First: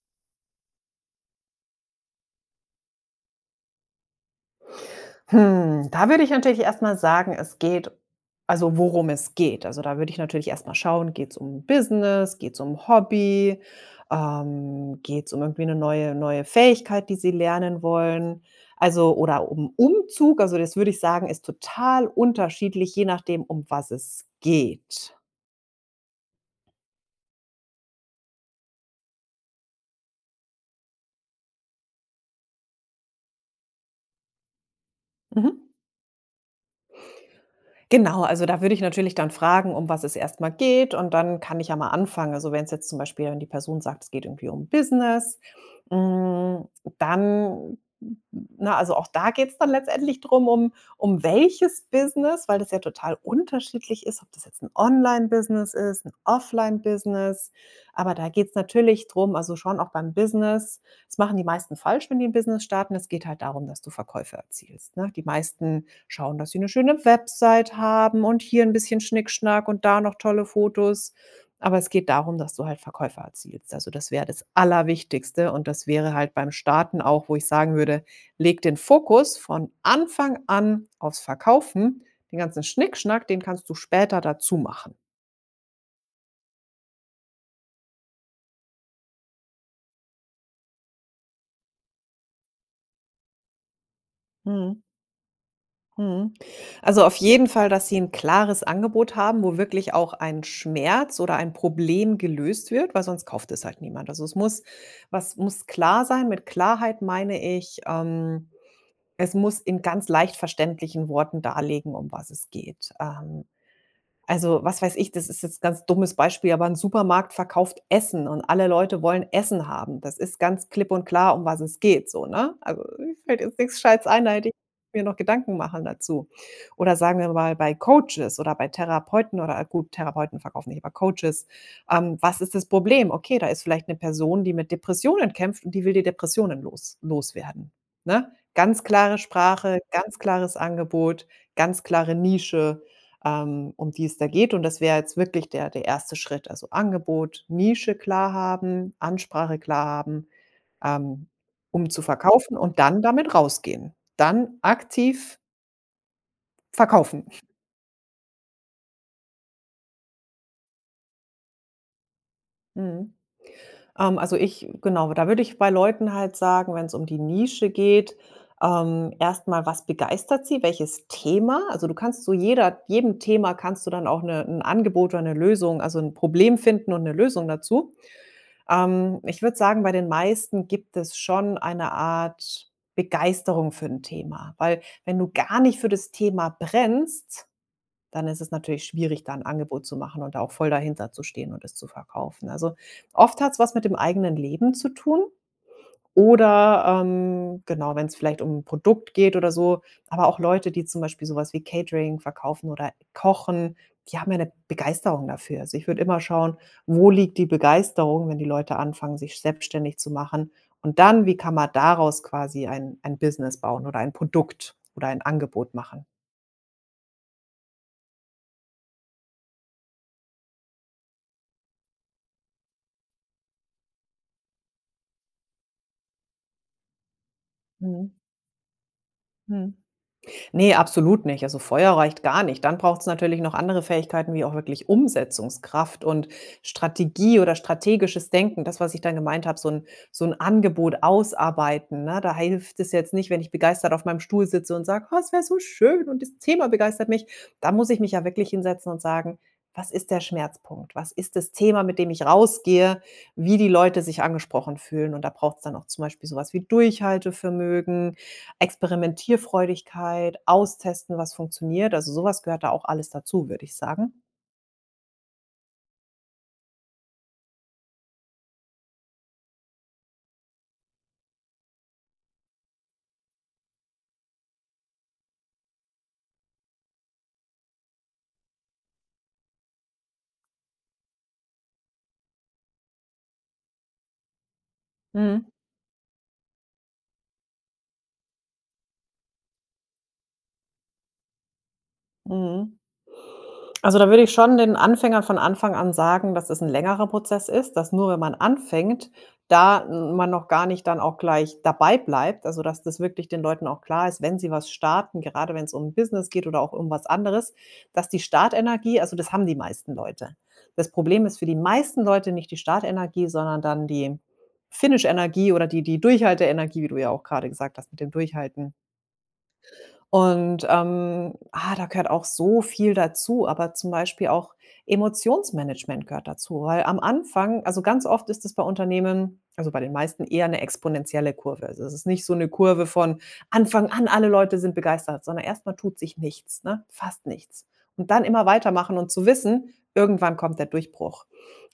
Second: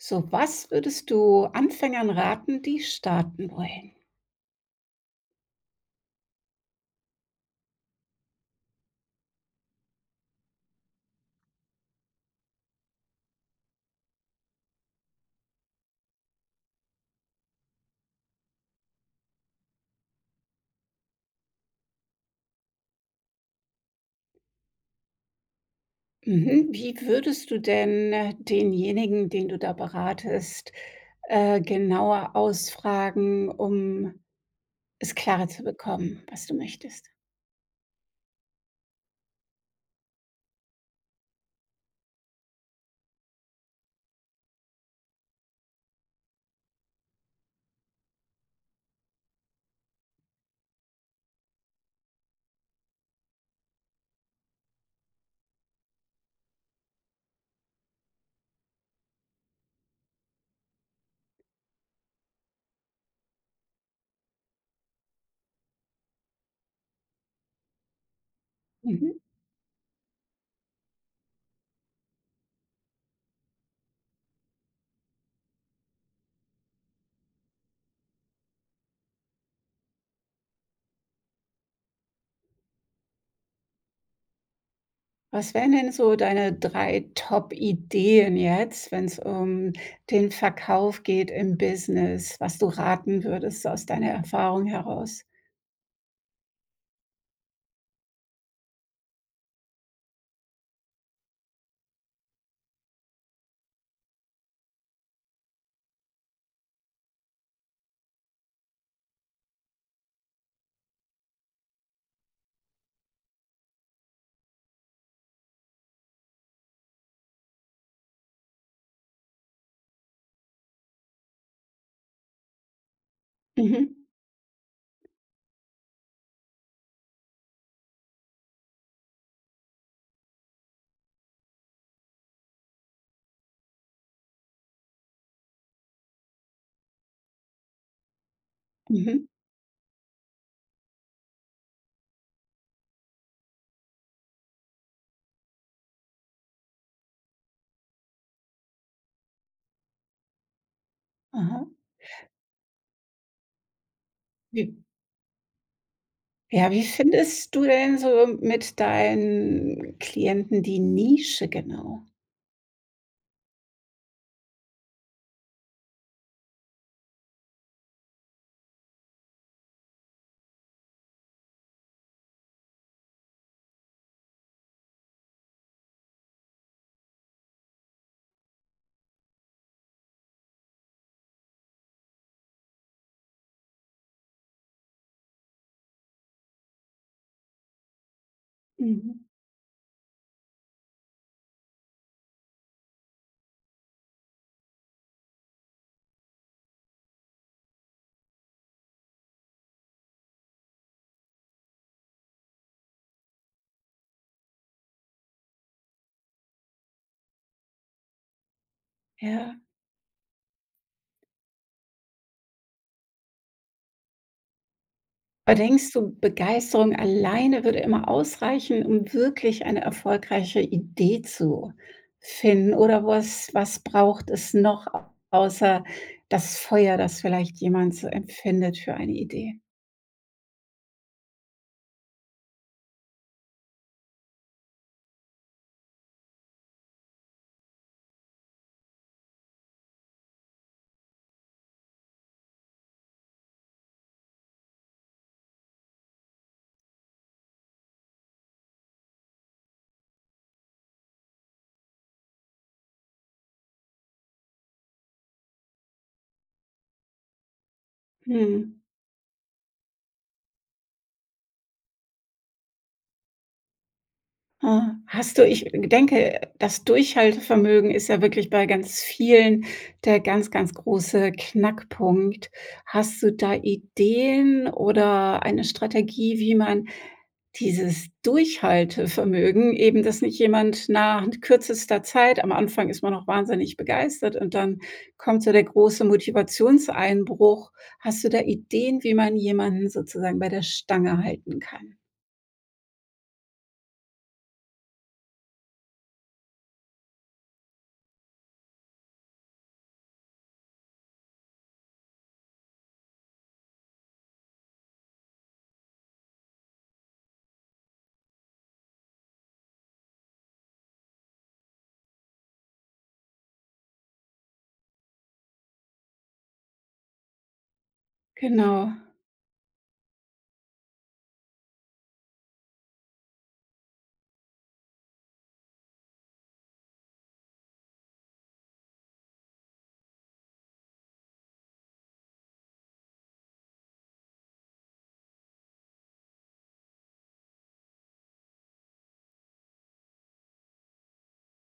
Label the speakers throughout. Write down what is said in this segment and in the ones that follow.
Speaker 1: So, was würdest du Anfängern raten, die starten wollen?
Speaker 2: Hm, da würde ich natürlich erst mal sagen: „Es geht“ also worum es geht. Also, da würde ich natürlich erst mal schauen, geht's um Business, geht's um Hobby, ähm, geht's um irgendwie 'ne neue neue Fähigkeit, die sie lernen wollen? Also oder um Umzug also das, würde ich sagen, ist total unterschiedlich, je nachdem, um was es geht.
Speaker 1: Mhm. Wie würdest du denn denjenigen, den du da beratest, äh, genauer ausfragen, um es klarer zu
Speaker 2: Mhm.
Speaker 1: bekommen, was du möchtest?
Speaker 2: Genau, also da würde ich natürlich dann fragen, um was es erst mal geht und dann kann ich ja mal anfangen. Also, wenn's jetzt zum Beispiel wenn die Person sagt, es geht irgendwie um Business, hm, dann na, also auch da geht's dann letztendlich drum, um um welches Business, weil das ja total unterschiedlich ist, ob das jetzt 'n Online-Business ist, 'n Offline-Business. Aber da geht's natürlich drum also schon auch beim Business das machen die meisten falsch, wenn die 'n Business starten. Es geht halt darum, dass du Verkäufe erzielst, ne? Die meisten schauen, dass sie 'ne schöne Website haben und hier 'n bisschen
Speaker 1: Mhm.
Speaker 2: Schnickschnack und da noch tolle Fotos. Aber es geht darum, dass du halt Verkäufe erzielst. Also, das wäre das Allerwichtigste und das wäre halt beim Starten auch, wo ich sagen würde: „Leg den Fokus von Anfang an auf's Verkaufen, den ganzen Schnickschnack, den kannst du später dazu machen.“
Speaker 1: Was wären denn so deine 3 Top-Ideen jetzt, wenn's um den Verkauf geht im Business, was du raten würdest aus deiner Erfahrung
Speaker 2: Mhm.
Speaker 1: heraus?
Speaker 2: Mhm, also, auf jeden Fall, dass Sie 'n klares Angebot haben, wo wirklich auch ein Schmerz oder ein Problem gelöst wird, weil sonst kauft es halt niemand. Also, es muss was muss klar sein. Mit Klarheit meine ich, ähm, es muss in ganz leicht verständlichen Worten darlegen, um was es geht. Ähm, also, was weiß ich, das ist jetzt ganz dummes Beispiel, aber 'n Supermarkt verkauft Essen und alle Leute wollen Essen haben. Das ist ganz klipp und klar, um was es geht so, ne? Also, mir fällt jetzt nix
Speaker 1: Mhm.
Speaker 2: Gescheites ein, da hätte ich mir noch Gedanken machen dazu. Oder sagen wir mal, bei Coaches oder bei Therapeuten oder gut, Therapeuten verkaufen nicht, aber Coaches. Ähm, was ist das Problem? Okay, da ist vielleicht 'ne Person, die mit Depressionen kämpft und die will die Depressionen los loswerden, ne? Ganz klare
Speaker 1: Mhm.
Speaker 2: Sprache, ganz klares Angebot, ganz klare Nische, ähm, um die es da geht. Und das wäre jetzt wirklich der der 1. Schritt. Also, Angebot, Nische klar haben, Ansprache klar haben, ähm,
Speaker 1: Mhm.
Speaker 2: um zu verkaufen und dann damit rausgehen. Dann
Speaker 1: Wie
Speaker 2: aktiv
Speaker 1: ja, wie
Speaker 2: verkaufen.
Speaker 1: findest du denn so mit deinen Klienten die Nische genau?
Speaker 2: Mhm. Ähm, also, ich genau, da würde ich bei Leuten halt sagen, wenn's um die Nische geht, ähm, erst mal: Was begeistert sie, welches Thema? Also, du kannst zu jeder jedem Thema kannst du dann auch 'ne 'n Angebot oder 'ne Lösung also, 'n Problem finden und 'ne Lösung dazu. Ähm, ich würde sagen, bei den meisten gibt es schon eine Art Begeisterung für 'n Thema. Weil, wenn du gar nicht für das Thema brennst, dann ist es natürlich schwierig,
Speaker 1: Mhm.
Speaker 2: da 'n Angebot zu machen und da auch voll dahinter zu stehen und es zu verkaufen. Also, oft hat's was mit dem eigenen Leben zu tun. Oder, ähm, genau, wenn's vielleicht um 'n Produkt geht oder so. Aber auch Leute, die zum Beispiel so was wie Catering verkaufen oder kochen, die haben ja 'ne Begeisterung dafür. Also, ich würde immer schauen: Wo liegt die Begeisterung, wenn die Leute anfangen, sich
Speaker 1: Ja.
Speaker 2: selbstständig zu machen. Und dann: Wie kann man daraus quasi ein ein Business bauen oder ein Produkt oder ein
Speaker 1: Aber
Speaker 2: Angebot
Speaker 1: denkst
Speaker 2: machen?
Speaker 1: du, Begeisterung alleine würde immer ausreichen, um wirklich eine erfolgreiche Idee zu finden. Oder was was braucht es noch, a außer das Feuer, das vielleicht jemand so
Speaker 2: Mhm.
Speaker 1: empfindet für eine Idee?
Speaker 2: Mhm. Ne, absolut nicht. Also, Feuer reicht gar nicht. Dann braucht's natürlich noch andere Fähigkeiten, wie auch wirklich Umsetzungskraft und Strategie oder strategisches Denken. Das, was ich dann gemeint habe, so 'n so 'n Angebot ausarbeiten, ne? Da hilft es jetzt nicht, wenn ich begeistert auf meinem Stuhl sitze und sage: „Ach, es wär so schön und das Thema begeistert mich.“ Da muss ich mich ja wirklich hinsetzen und sagen: „Was ist der Schmerzpunkt? Was ist das Thema, mit dem ich rausgehe, wie die Leute sich angesprochen fühlen?“ Und da braucht's dann auch zum Beispiel so was wie Durchhaltevermögen,
Speaker 1: Mhm.
Speaker 2: Experimentierfreudigkeit, austesten, was funktioniert. Also, so was gehört da auch alles dazu, würde ich sagen.
Speaker 1: Ah, hast du ich g denke, das Durchhaltevermögen ist ja wirklich bei ganz vielen der ganz, ganz große Knackpunkt. Hast du da Ideen oder eine Strategie, wie man dieses Durchhaltevermögen eben, dass nicht jemand nach kürzester Zeit am Anfang ist man auch wahnsinnig begeistert und dann kommt
Speaker 2: Mhm.
Speaker 1: so der große Motivationseinbruch. Hast du da Ideen, wie man jemanden sozusagen bei der Stange halten kann?
Speaker 2: Mhm. Also, da würde ich schon den Anfängern von Anfang an sagen, dass es 'n längerer Prozess ist. Dass nur wenn man anfängt, da man noch gar nicht dann auch gleich dabei bleibt. Also, dass das wirklich den Leuten auch klar ist, wenn sie was starten, gerade wenn's um 'n Business geht oder auch um was anderes, dass die Start-Energie also, das haben die meisten Leute. Das Problem ist für die meisten Leute nicht die Start-Energie, sondern dann die Finish-Energie oder die die Durchhalte-Energie, wie du ja auch gerade gesagt hast mit dem Durchhalten.
Speaker 1: Genau.
Speaker 2: Und, ähm, ah, da gehört auch so viel dazu. Aber zum Beispiel auch Emotionsmanagement gehört dazu, weil am Anfang also, ganz oft ist das bei Unternehmen, also, bei den meisten, eher 'ne exponentielle Kurve. Also, es ist nicht so 'ne Kurve von Anfang an, alle Leute sind begeistert, sondern erst mal tut sich nichts, ne, fast nichts. Und dann immer weitermachen und zu wissen: „Irgendwann kommt der Durchbruch.“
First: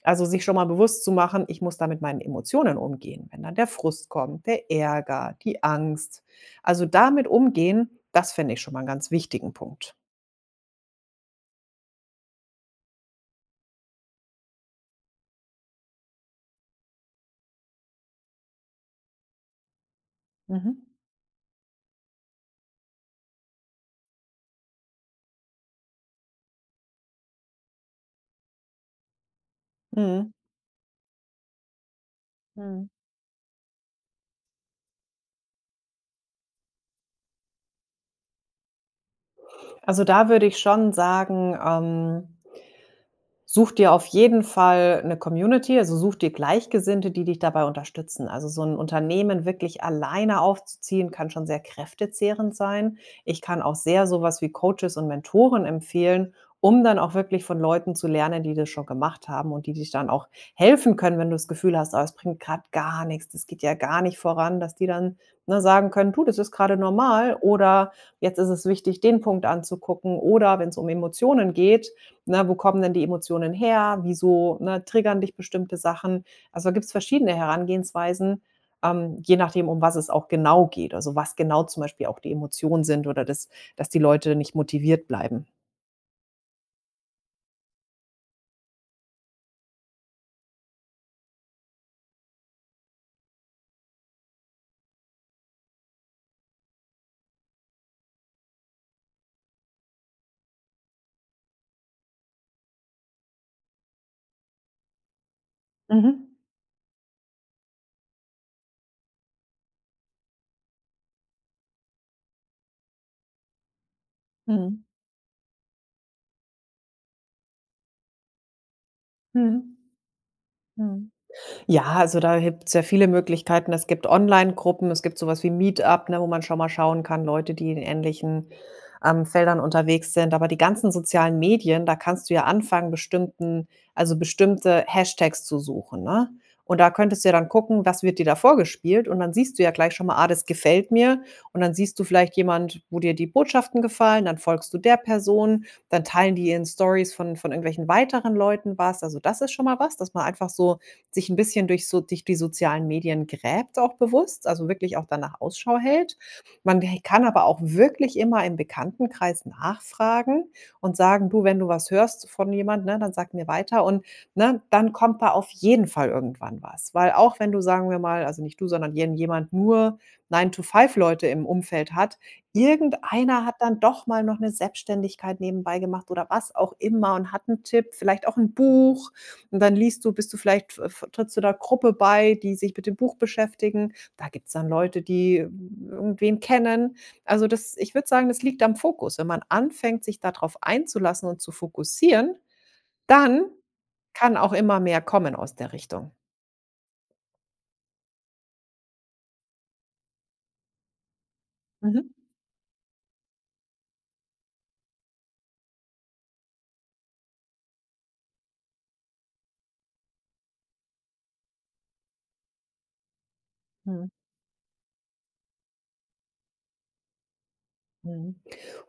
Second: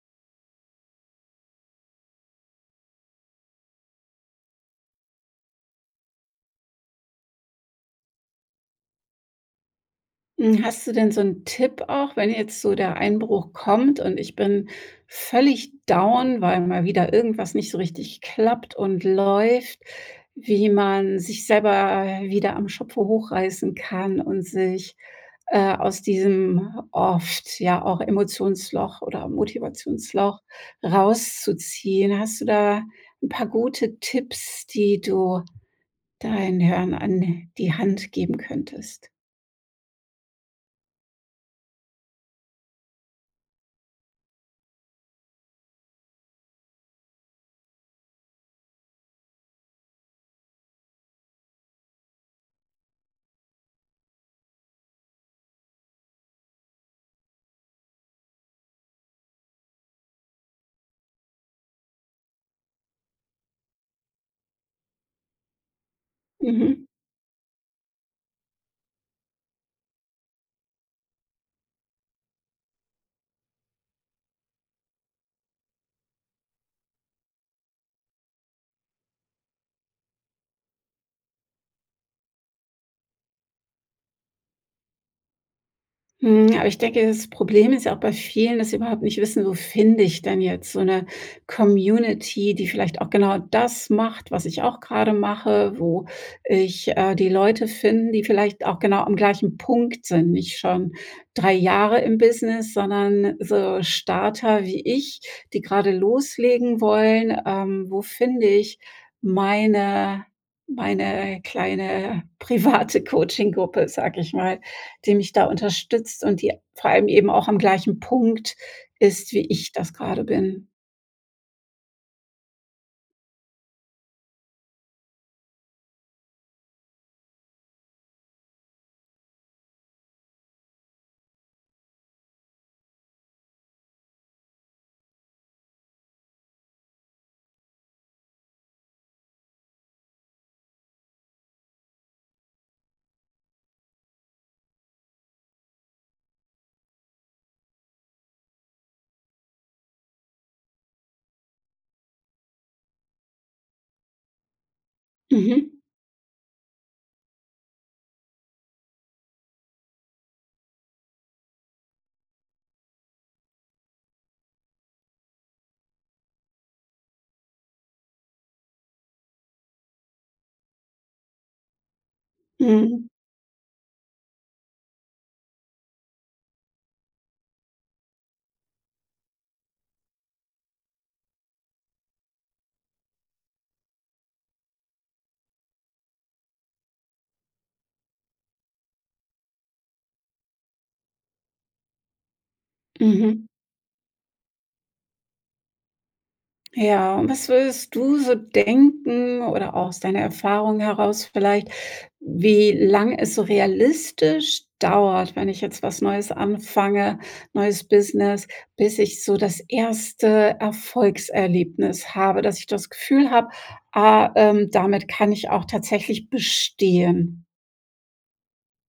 Speaker 2: Also, sich schon mal bewusst zu machen: „Ich muss da mit meinen Emotionen umgehen. Wenn dann der Frust kommt, der Ärger, die Angst.“ Also, damit umgehen, das finde ich schon mal 'n ganz wichtigen Punkt.
Speaker 1: Mhm, hast du denn so 'n Tipp auch, wenn jetzt so der Einbruch kommt und ich bin völlig down, weil mal wieder irgendwas nicht so richtig klappt und läuft? Wie
Speaker 2: Mhm.
Speaker 1: man sich selber, äh, wieder am Schopfe hochreißen kann und sich, äh, aus diesem oft, ja, auch Emotionsloch oder
Speaker 2: Mhm.
Speaker 1: Motivationsloch rauszuziehen? Hast du da
Speaker 2: Mhm.
Speaker 1: 'n paar gute Tipps, die du da den Hörern an die Hand geben könntest?
Speaker 2: Also, da würde ich schon sagen, ähm such dir auf jeden Fall 'ne Community. Also, such dir Gleichgesinnte, die dich dabei unterstützen. Also, so 'n Unternehmen wirklich alleine aufzuziehen, kann schon sehr kräftezehrend sein. Ich kann auch sehr so was wie Coaches und Mentoren empfehlen, um dann auch wirklich von Leuten zu lernen, die das schon gemacht haben und die dich dann auch helfen können, wenn du das Gefühl hast: „Oh, es bringt grad gar nix, das geht ja gar nicht voran.“ Dass die dann, ne, sagen können: „Du, das ist gerade
Speaker 1: Mhm.
Speaker 2: normal oder jetzt ist es wichtig, den Punkt anzugucken.“ Oder wenn's um Emotionen geht, ne, wo kommen denn die Emotionen her? Wieso, ne, triggern dich bestimmte Sachen? Also, da gibt's verschiedene Herangehensweisen, ähm, je nachdem, um was es auch genau geht. Also, was genau zum Beispiel auch die Emotionen sind oder dass dass die Leute nicht motiviert bleiben.
Speaker 1: Mhm. Aber ich denke, das Problem ist ja auch bei vielen, dass sie überhaupt nicht wissen, wo finde ich denn jetzt so 'ne Community, die vielleicht auch genau das macht, was ich auch gerade mache, wo ich, äh, die Leute finden, die vielleicht auch genau am gleichen Punkt sind, nicht schon 3 Jahre im Business, sondern so Starter wie ich, die grade
Speaker 2: Mhm.
Speaker 1: loslegen wollen. Ähm, wo finde ich meine meine kleine private Coaching-Gruppe, sage ich mal,
Speaker 2: Mhm.
Speaker 1: die mich da unterstützt und die vor allem eben auch am gleichen Punkt ist wie ich
Speaker 2: Mhm.
Speaker 1: das gerade bin?
Speaker 2: Mhm. Ja, also, da gibt es ja viele Möglichkeiten. Es gibt Onlinegruppen, es gibt so was wie Meetup, ne? Wo man schon mal schauen kann, Leute, die in ähnlichen, ähm, Feldern unterwegs sind. Aber die ganzen sozialen Medien, da kannst du ja anfangen, bestimmten also, bestimmte Hashtags zu suchen, ne? Und da könntest du ja dann gucken, was wird dir da vorgespielt? Und dann siehst du ja gleich schon mal: „Ah, das gefällt mir.“ Und dann siehst du vielleicht jemand, wo dir die Botschaften gefallen, dann folgst du der Person, dann teilen die in Storys von von irgendwelchen weiteren Leuten was. Also, das ist schon mal was, dass man einfach so sich 'n bisschen durch so durch die sozialen Medien gräbt auch bewusst, also, wirklich auch danach
Speaker 1: Mhm.
Speaker 2: Ausschau hält. Man he kann aber auch wirklich immer im Bekanntenkreis nachfragen und sagen: „Du, wenn du was hörst von jemand, ne, dann sag mir weiter und“, ne? Dann kommt da auf jeden Fall irgendwann was. Weil auch wenn du, sagen wir mal, also, nicht du, sondern irgendjemand, nur 9 to 5 Leute im Umfeld hat,
Speaker 1: Mhm.
Speaker 2: irgendeiner hat dann doch mal noch 'ne Selbstständigkeit nebenbei gemacht oder was auch immer und hat 'n Tipp, vielleicht auch 'n Buch, und dann liest du bist du vielleicht f f trittst du da Gruppe bei, die sich mit dem Buch beschäftigen. Da gibt es dann Leute, die irgendwen kennen. Also, das ich würde sagen, das liegt am Fokus. Wenn man anfängt, sich da drauf einzulassen und zu fokussieren, dann
Speaker 1: Mhm.
Speaker 2: kann auch immer mehr kommen aus der Richtung.
Speaker 1: Ja, und was würdest du so denken oder auch aus deiner Erfahrung heraus vielleicht,
Speaker 2: Mhm.
Speaker 1: wie lang es so realistisch dauert, wenn ich jetzt was Neues anfange, neues Business, bis ich so das 1. Erfolgserlebnis habe, dass ich das Gefühl habe,
Speaker 2: Mhm.
Speaker 1: ah, ähm, damit kann ich auch tatsächlich bestehen?
Speaker 2: Mhm.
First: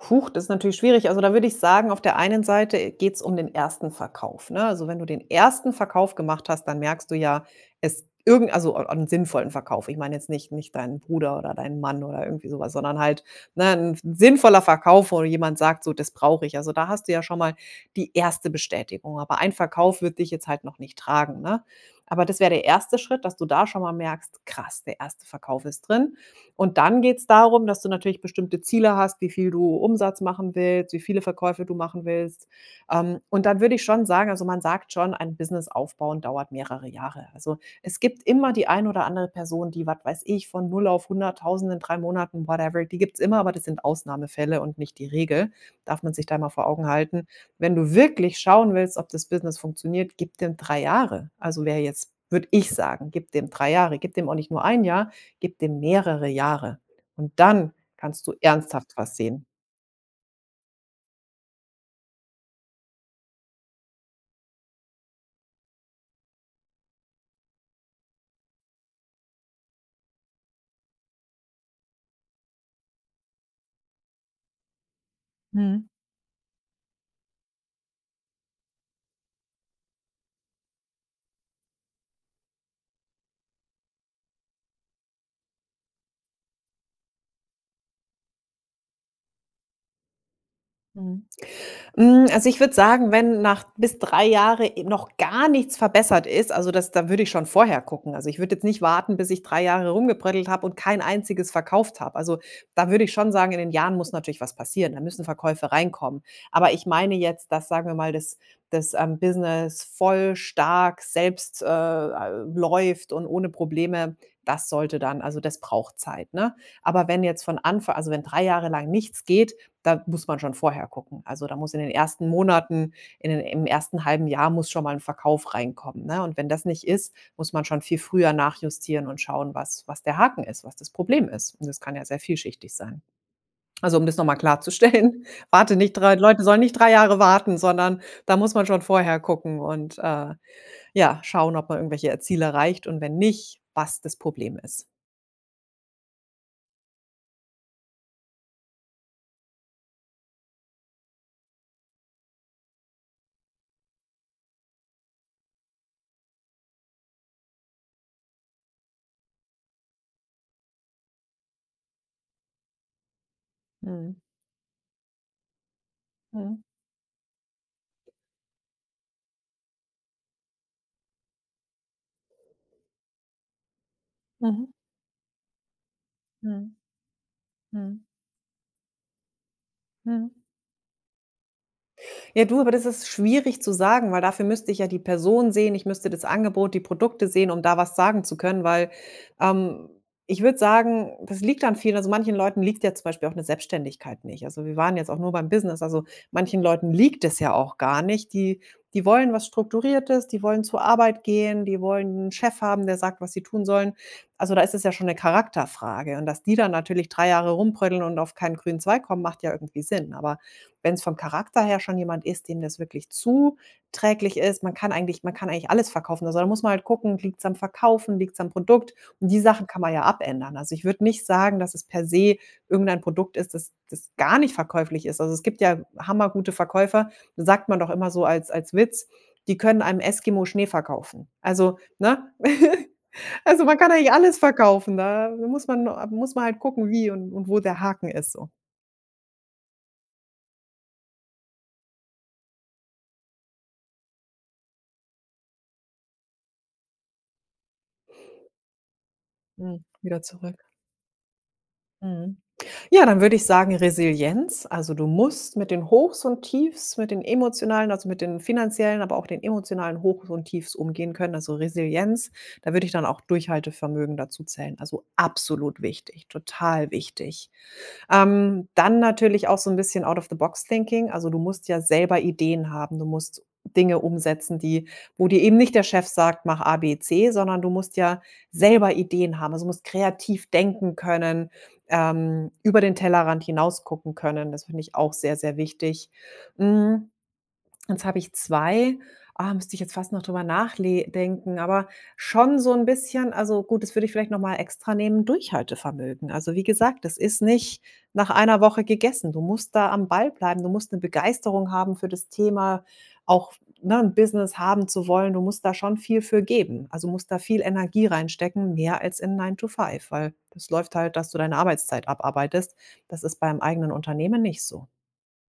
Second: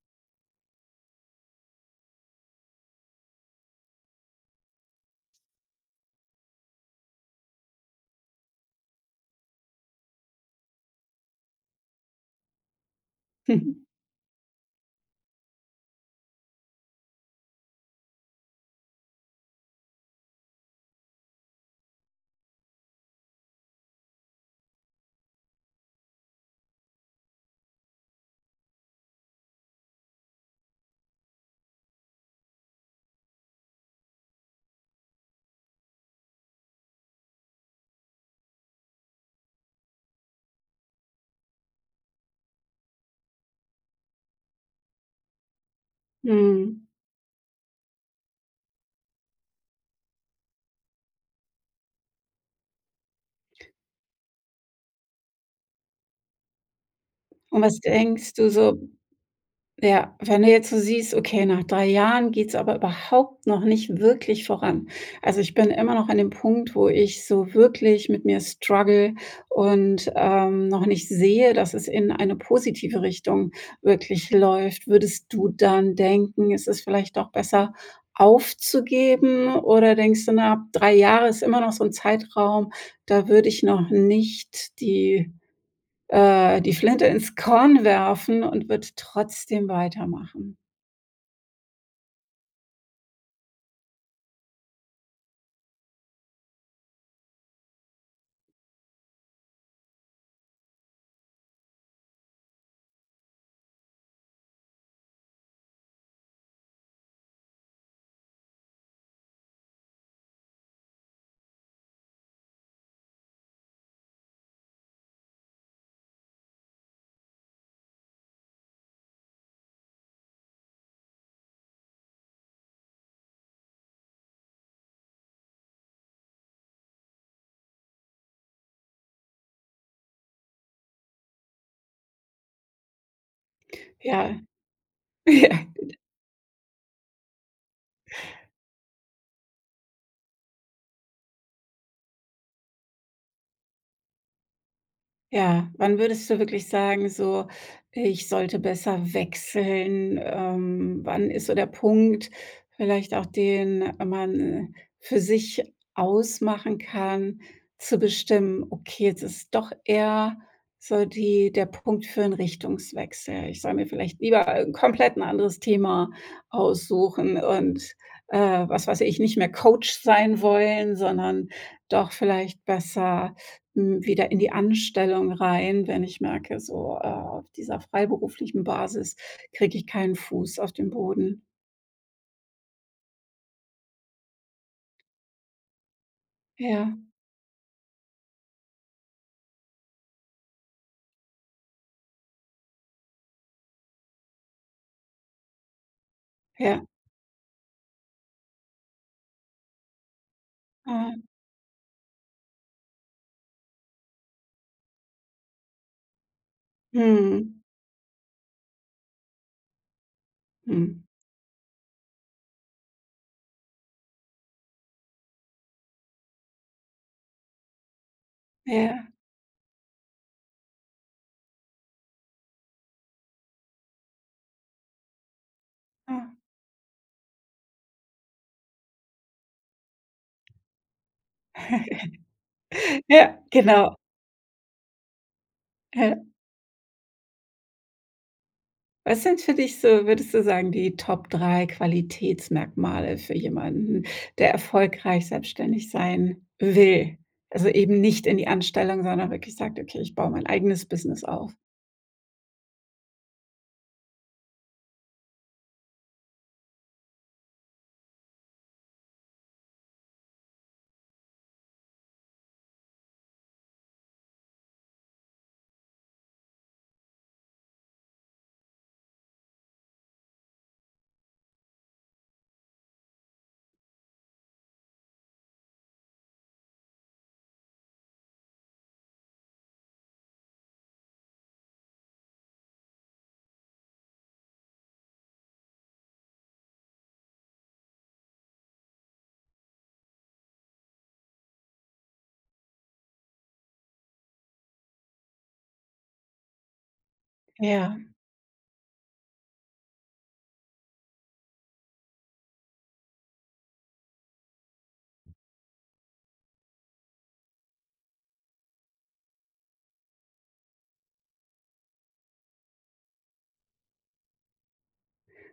Speaker 2: Huch, das ist natürlich schwierig. Also, da würde ich sagen, auf der einen Seite geht's um den 1. Verkauf, ne? Also, wenn du den 1. Verkauf gemacht hast, dann merkst du ja es irgend also, einen sinnvollen Verkauf. Ich meine jetzt nicht nicht deinen Bruder oder deinen Mann oder irgendwie so was. Sondern halt, ne, 'n sinnvoller Verkauf, wo jemand sagt: „So, das brauche ich.“, also, da hast du ja schon mal die 1. Bestätigung. Aber ein Verkauf wird dich jetzt halt noch nicht tragen, ne? Aber das wär der 1. Schritt, dass du da schon mal merkst: „Krass, der 1. Verkauf ist drin.“ Und dann geht's darum, dass du natürlich bestimmte Ziele hast, wie viel du Umsatz machen willst, wie viele Verkäufe du machen willst. Ähm, und dann würde ich schon sagen also, man sagt schon, ein Business aufbauen dauert mehrere Jahre. Also, es gibt immer die ein oder andere Person, die, was weiß ich, von 0 auf 100000 in 3 Monaten, whatever, die gibt's immer, aber das sind Ausnahmefälle und nicht die Regel, darf man sich da mal vor
Speaker 1: Mhm.
Speaker 2: Augen halten. Wenn du wirklich schauen willst, ob das Business funktioniert, gib dem 3 Jahre. Also, wer jetzt würde ich sagen. Gib dem 3 Jahre. Gib dem auch nicht nur 1 Jahr, gib dem mehrere Jahre. Und
Speaker 1: Und
Speaker 2: dann
Speaker 1: was
Speaker 2: kannst
Speaker 1: denkst
Speaker 2: du
Speaker 1: du so
Speaker 2: ernsthaft was sehen.
Speaker 1: ja, wenn du jetzt so siehst: „Okay, nach 3 Jahren geht's aber überhaupt noch nicht wirklich voran? Also, ich bin immer noch an 'nem Punkt, wo ich so wirklich mit mir struggle und, ähm, noch nicht sehe, dass es in eine positive Richtung wirklich läuft.“ Würdest du
Speaker 2: Mhm.
Speaker 1: dann denken, es ist vielleicht doch besser aufzugeben oder denkst du: „Na, ab 3 Jahre ist immer noch so 'n Zeitraum, da würde ich noch nicht die äh, die Flinte ins Korn werfen und würde trotzdem weitermachen?“
Speaker 2: Mhm. Hm, also, ich würde sagen, wenn nach bis 3 Jahre, äh, noch gar nichts verbessert ist, also, das da würde ich schon vorher gucken. Also, ich würde jetzt nicht warten, bis ich 3 Jahre rumgebröddelt habe und kein einziges verkauft habe. Also, da würde ich schon sagen, in den Jahren muss natürlich was passieren, da müssen Verkäufe reinkommen. Aber ich meine jetzt, dass sagen wir mal, das das, ähm, Business voll stark selbst, äh, läuft und ohne Probleme, das sollte dann also, das braucht Zeit, ne? Aber wenn jetzt von Anfa also, wenn 3 Jahre lang nichts geht, da muss man schon vorher gucken. Also, da muss in den ersten Monaten in d im ersten 1/2 Jahr muss schon mal 'n Verkauf reinkommen, ne? Und wenn das nicht ist, muss man schon viel früher nachjustieren und schauen, was was der Haken ist, was das Problem ist? Und das kann ja sehr vielschichtig sein. Also, um das noch mal
Speaker 1: Ja.
Speaker 2: klarzustellen, warte nicht 3 Leute sollen nicht 3 Jahre warten, sondern da muss man schon vorher gucken und, äh, ja, schauen, ob man irgendwelche Ziele erreicht und wenn nicht, was das Problem ist.
Speaker 1: Ja, wann würdest du wirklich sagen, so: Ich sollte besser wechseln? Ähm, wann ist so der Punkt, vielleicht auch den man für sich ausmachen kann, zu bestimmen: „Okay, jetzt ist doch eher so die der Punkt für 'n Richtungswechsel. Ich soll mir
Speaker 2: Mhm.
Speaker 1: vielleicht lieber komplett 'n anderes Thema
Speaker 2: Mhm.
Speaker 1: aussuchen und, äh, was weiß ich, nicht mehr Coach sein wollen, sondern doch vielleicht besser wieder, hm, in die
Speaker 2: Mhm.
Speaker 1: Anstellung rein, wenn ich merke,
Speaker 2: Mhm,
Speaker 1: so, äh, auf dieser
Speaker 2: mhm.
Speaker 1: freiberuflichen Basis kriege ich keinen
Speaker 2: Mhm.
Speaker 1: Fuß auf den Boden?“
Speaker 2: Ja, du, aber das ist schwierig zu sagen, weil dafür müsste ich ja die Person sehen, ich müsste das Angebot, die
Speaker 1: Ja.
Speaker 2: Produkte sehen, um da was sagen zu können, weil, ähm, ich würde sagen, das liegt an vielen also, manchen Leuten liegt ja zum Beispiel auch 'ne Selbstständigkeit nicht. Also, wir waren jetzt auch nur beim Business, also manchen
Speaker 1: Ja.
Speaker 2: Leuten, liegt es ja auch gar nicht. Die die wollen was Strukturiertes, die wollen zur
Speaker 1: Ah.
Speaker 2: Arbeit gehen, die wollen 'n Chef haben, der sagt, was sie tun sollen. Also, da ist es ja schon 'ne Charakterfrage. Und dass die dann natürlich 3 Jahre
Speaker 1: Mhm.
Speaker 2: rumbröddeln und auf keinen grünen Zweig kommen, macht ja irgendwie Sinn. Aber wenn's
Speaker 1: Mhm.
Speaker 2: vom Charakter her schon jemand ist, dem das wirklich zuträglich ist, man kann eigentlich man kann eigentlich alles verkaufen. Also, da muss man halt gucken: Liegt's am Verkaufen, liegt's am Produkt?
Speaker 1: Ja.
Speaker 2: Und die Sachen kann man ja abändern. Also, ich würde nicht sagen, dass es per se irgendein Produkt ist, das das gar nicht verkäuflich ist. Also, es gibt ja hammer
Speaker 1: Ja.
Speaker 2: gute Verkäufer, sagt man doch immer so als als Witz: „Die können einem Eskimo Schnee verkaufen.“ Also, ne?
Speaker 1: Ja,
Speaker 2: Also, man kann
Speaker 1: genau.
Speaker 2: eigentlich alles verkaufen, da muss man a
Speaker 1: Ja.
Speaker 2: muss man halt gucken, wie und und wo der Haken ist so.
Speaker 1: Was sind für dich so, würdest du sagen, die Top 3 Qualitätsmerkmale für jemanden, der erfolgreich selbstständig sein will? Also, eben nicht in die Anstellung, sondern wirklich sagt:
Speaker 2: Hm,
Speaker 1: „Okay, ich
Speaker 2: wieder
Speaker 1: baue mein
Speaker 2: zurück.
Speaker 1: eigenes Business auf“?
Speaker 2: Mhm. Ja, dann würde ich sagen Resilienz, also, du musst mit den Hochs und Tiefs, mit den emotionalen, also, mit den finanziellen, aber auch den emotionalen Hochs und Tiefs umgehen können, also, Resilienz. Da würde ich dann auch Durchhaltevermögen dazu zählen. Also, absolut wichtig, total wichtig. Ähm, dann natürlich auch so 'n bisschen Out of the Box Thinking. Also, du musst ja selber Ideen haben. Du musst Dinge umsetzen, die wo dir eben nicht der Chef sagt: „Mach ABC“, sondern du musst ja selber Ideen haben. Also, du musst kreativ denken können, ähm, über den Tellerrand hinausgucken können. Das finde ich auch sehr, sehr wichtig. Hm, jetzt habe ich 2 ah, müsste ich jetzt fast noch drüber nachle denken, aber schon so 'n bisschen also, gut, das würde ich vielleicht noch mal extra nehmen, Durchhaltevermögen. Also, wie gesagt, das ist nicht
Speaker 1: Ja.
Speaker 2: nach einer Woche gegessen. Du musst da am Ball bleiben. Du musst 'ne Begeisterung haben für das Thema, auch f ne, 'n Business haben zu wollen. Du musst da schon viel für geben. Also, du musst da viel Energie reinstecken mehr als in nine to five, weil das läuft halt, dass du deine Arbeitszeit abarbeitest. Das ist beim eigenen Unternehmen nicht so.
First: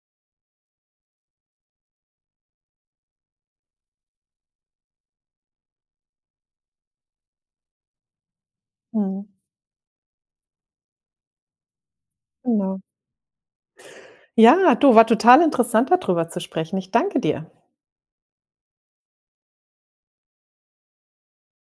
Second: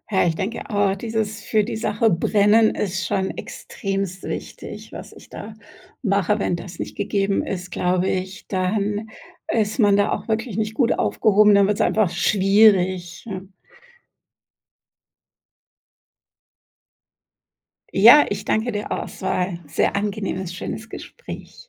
Speaker 1: Ja, ich denke auch, dieses: Für die Sache brennen ist schon extremst wichtig, was ich da mache. Wenn das nicht gegeben ist, glaube ich, dann
Speaker 2: Mhm.
Speaker 1: ist man da auch wirklich nicht gut aufgehoben, dann wird's einfach
Speaker 2: Genau.
Speaker 1: schwierig.
Speaker 2: Ja, du, war total interessant, da drüber zu sprechen. Ich danke dir.
Speaker 1: Ja, ich danke dir auch. Es war 'n sehr angenehmes, schönes Gespräch.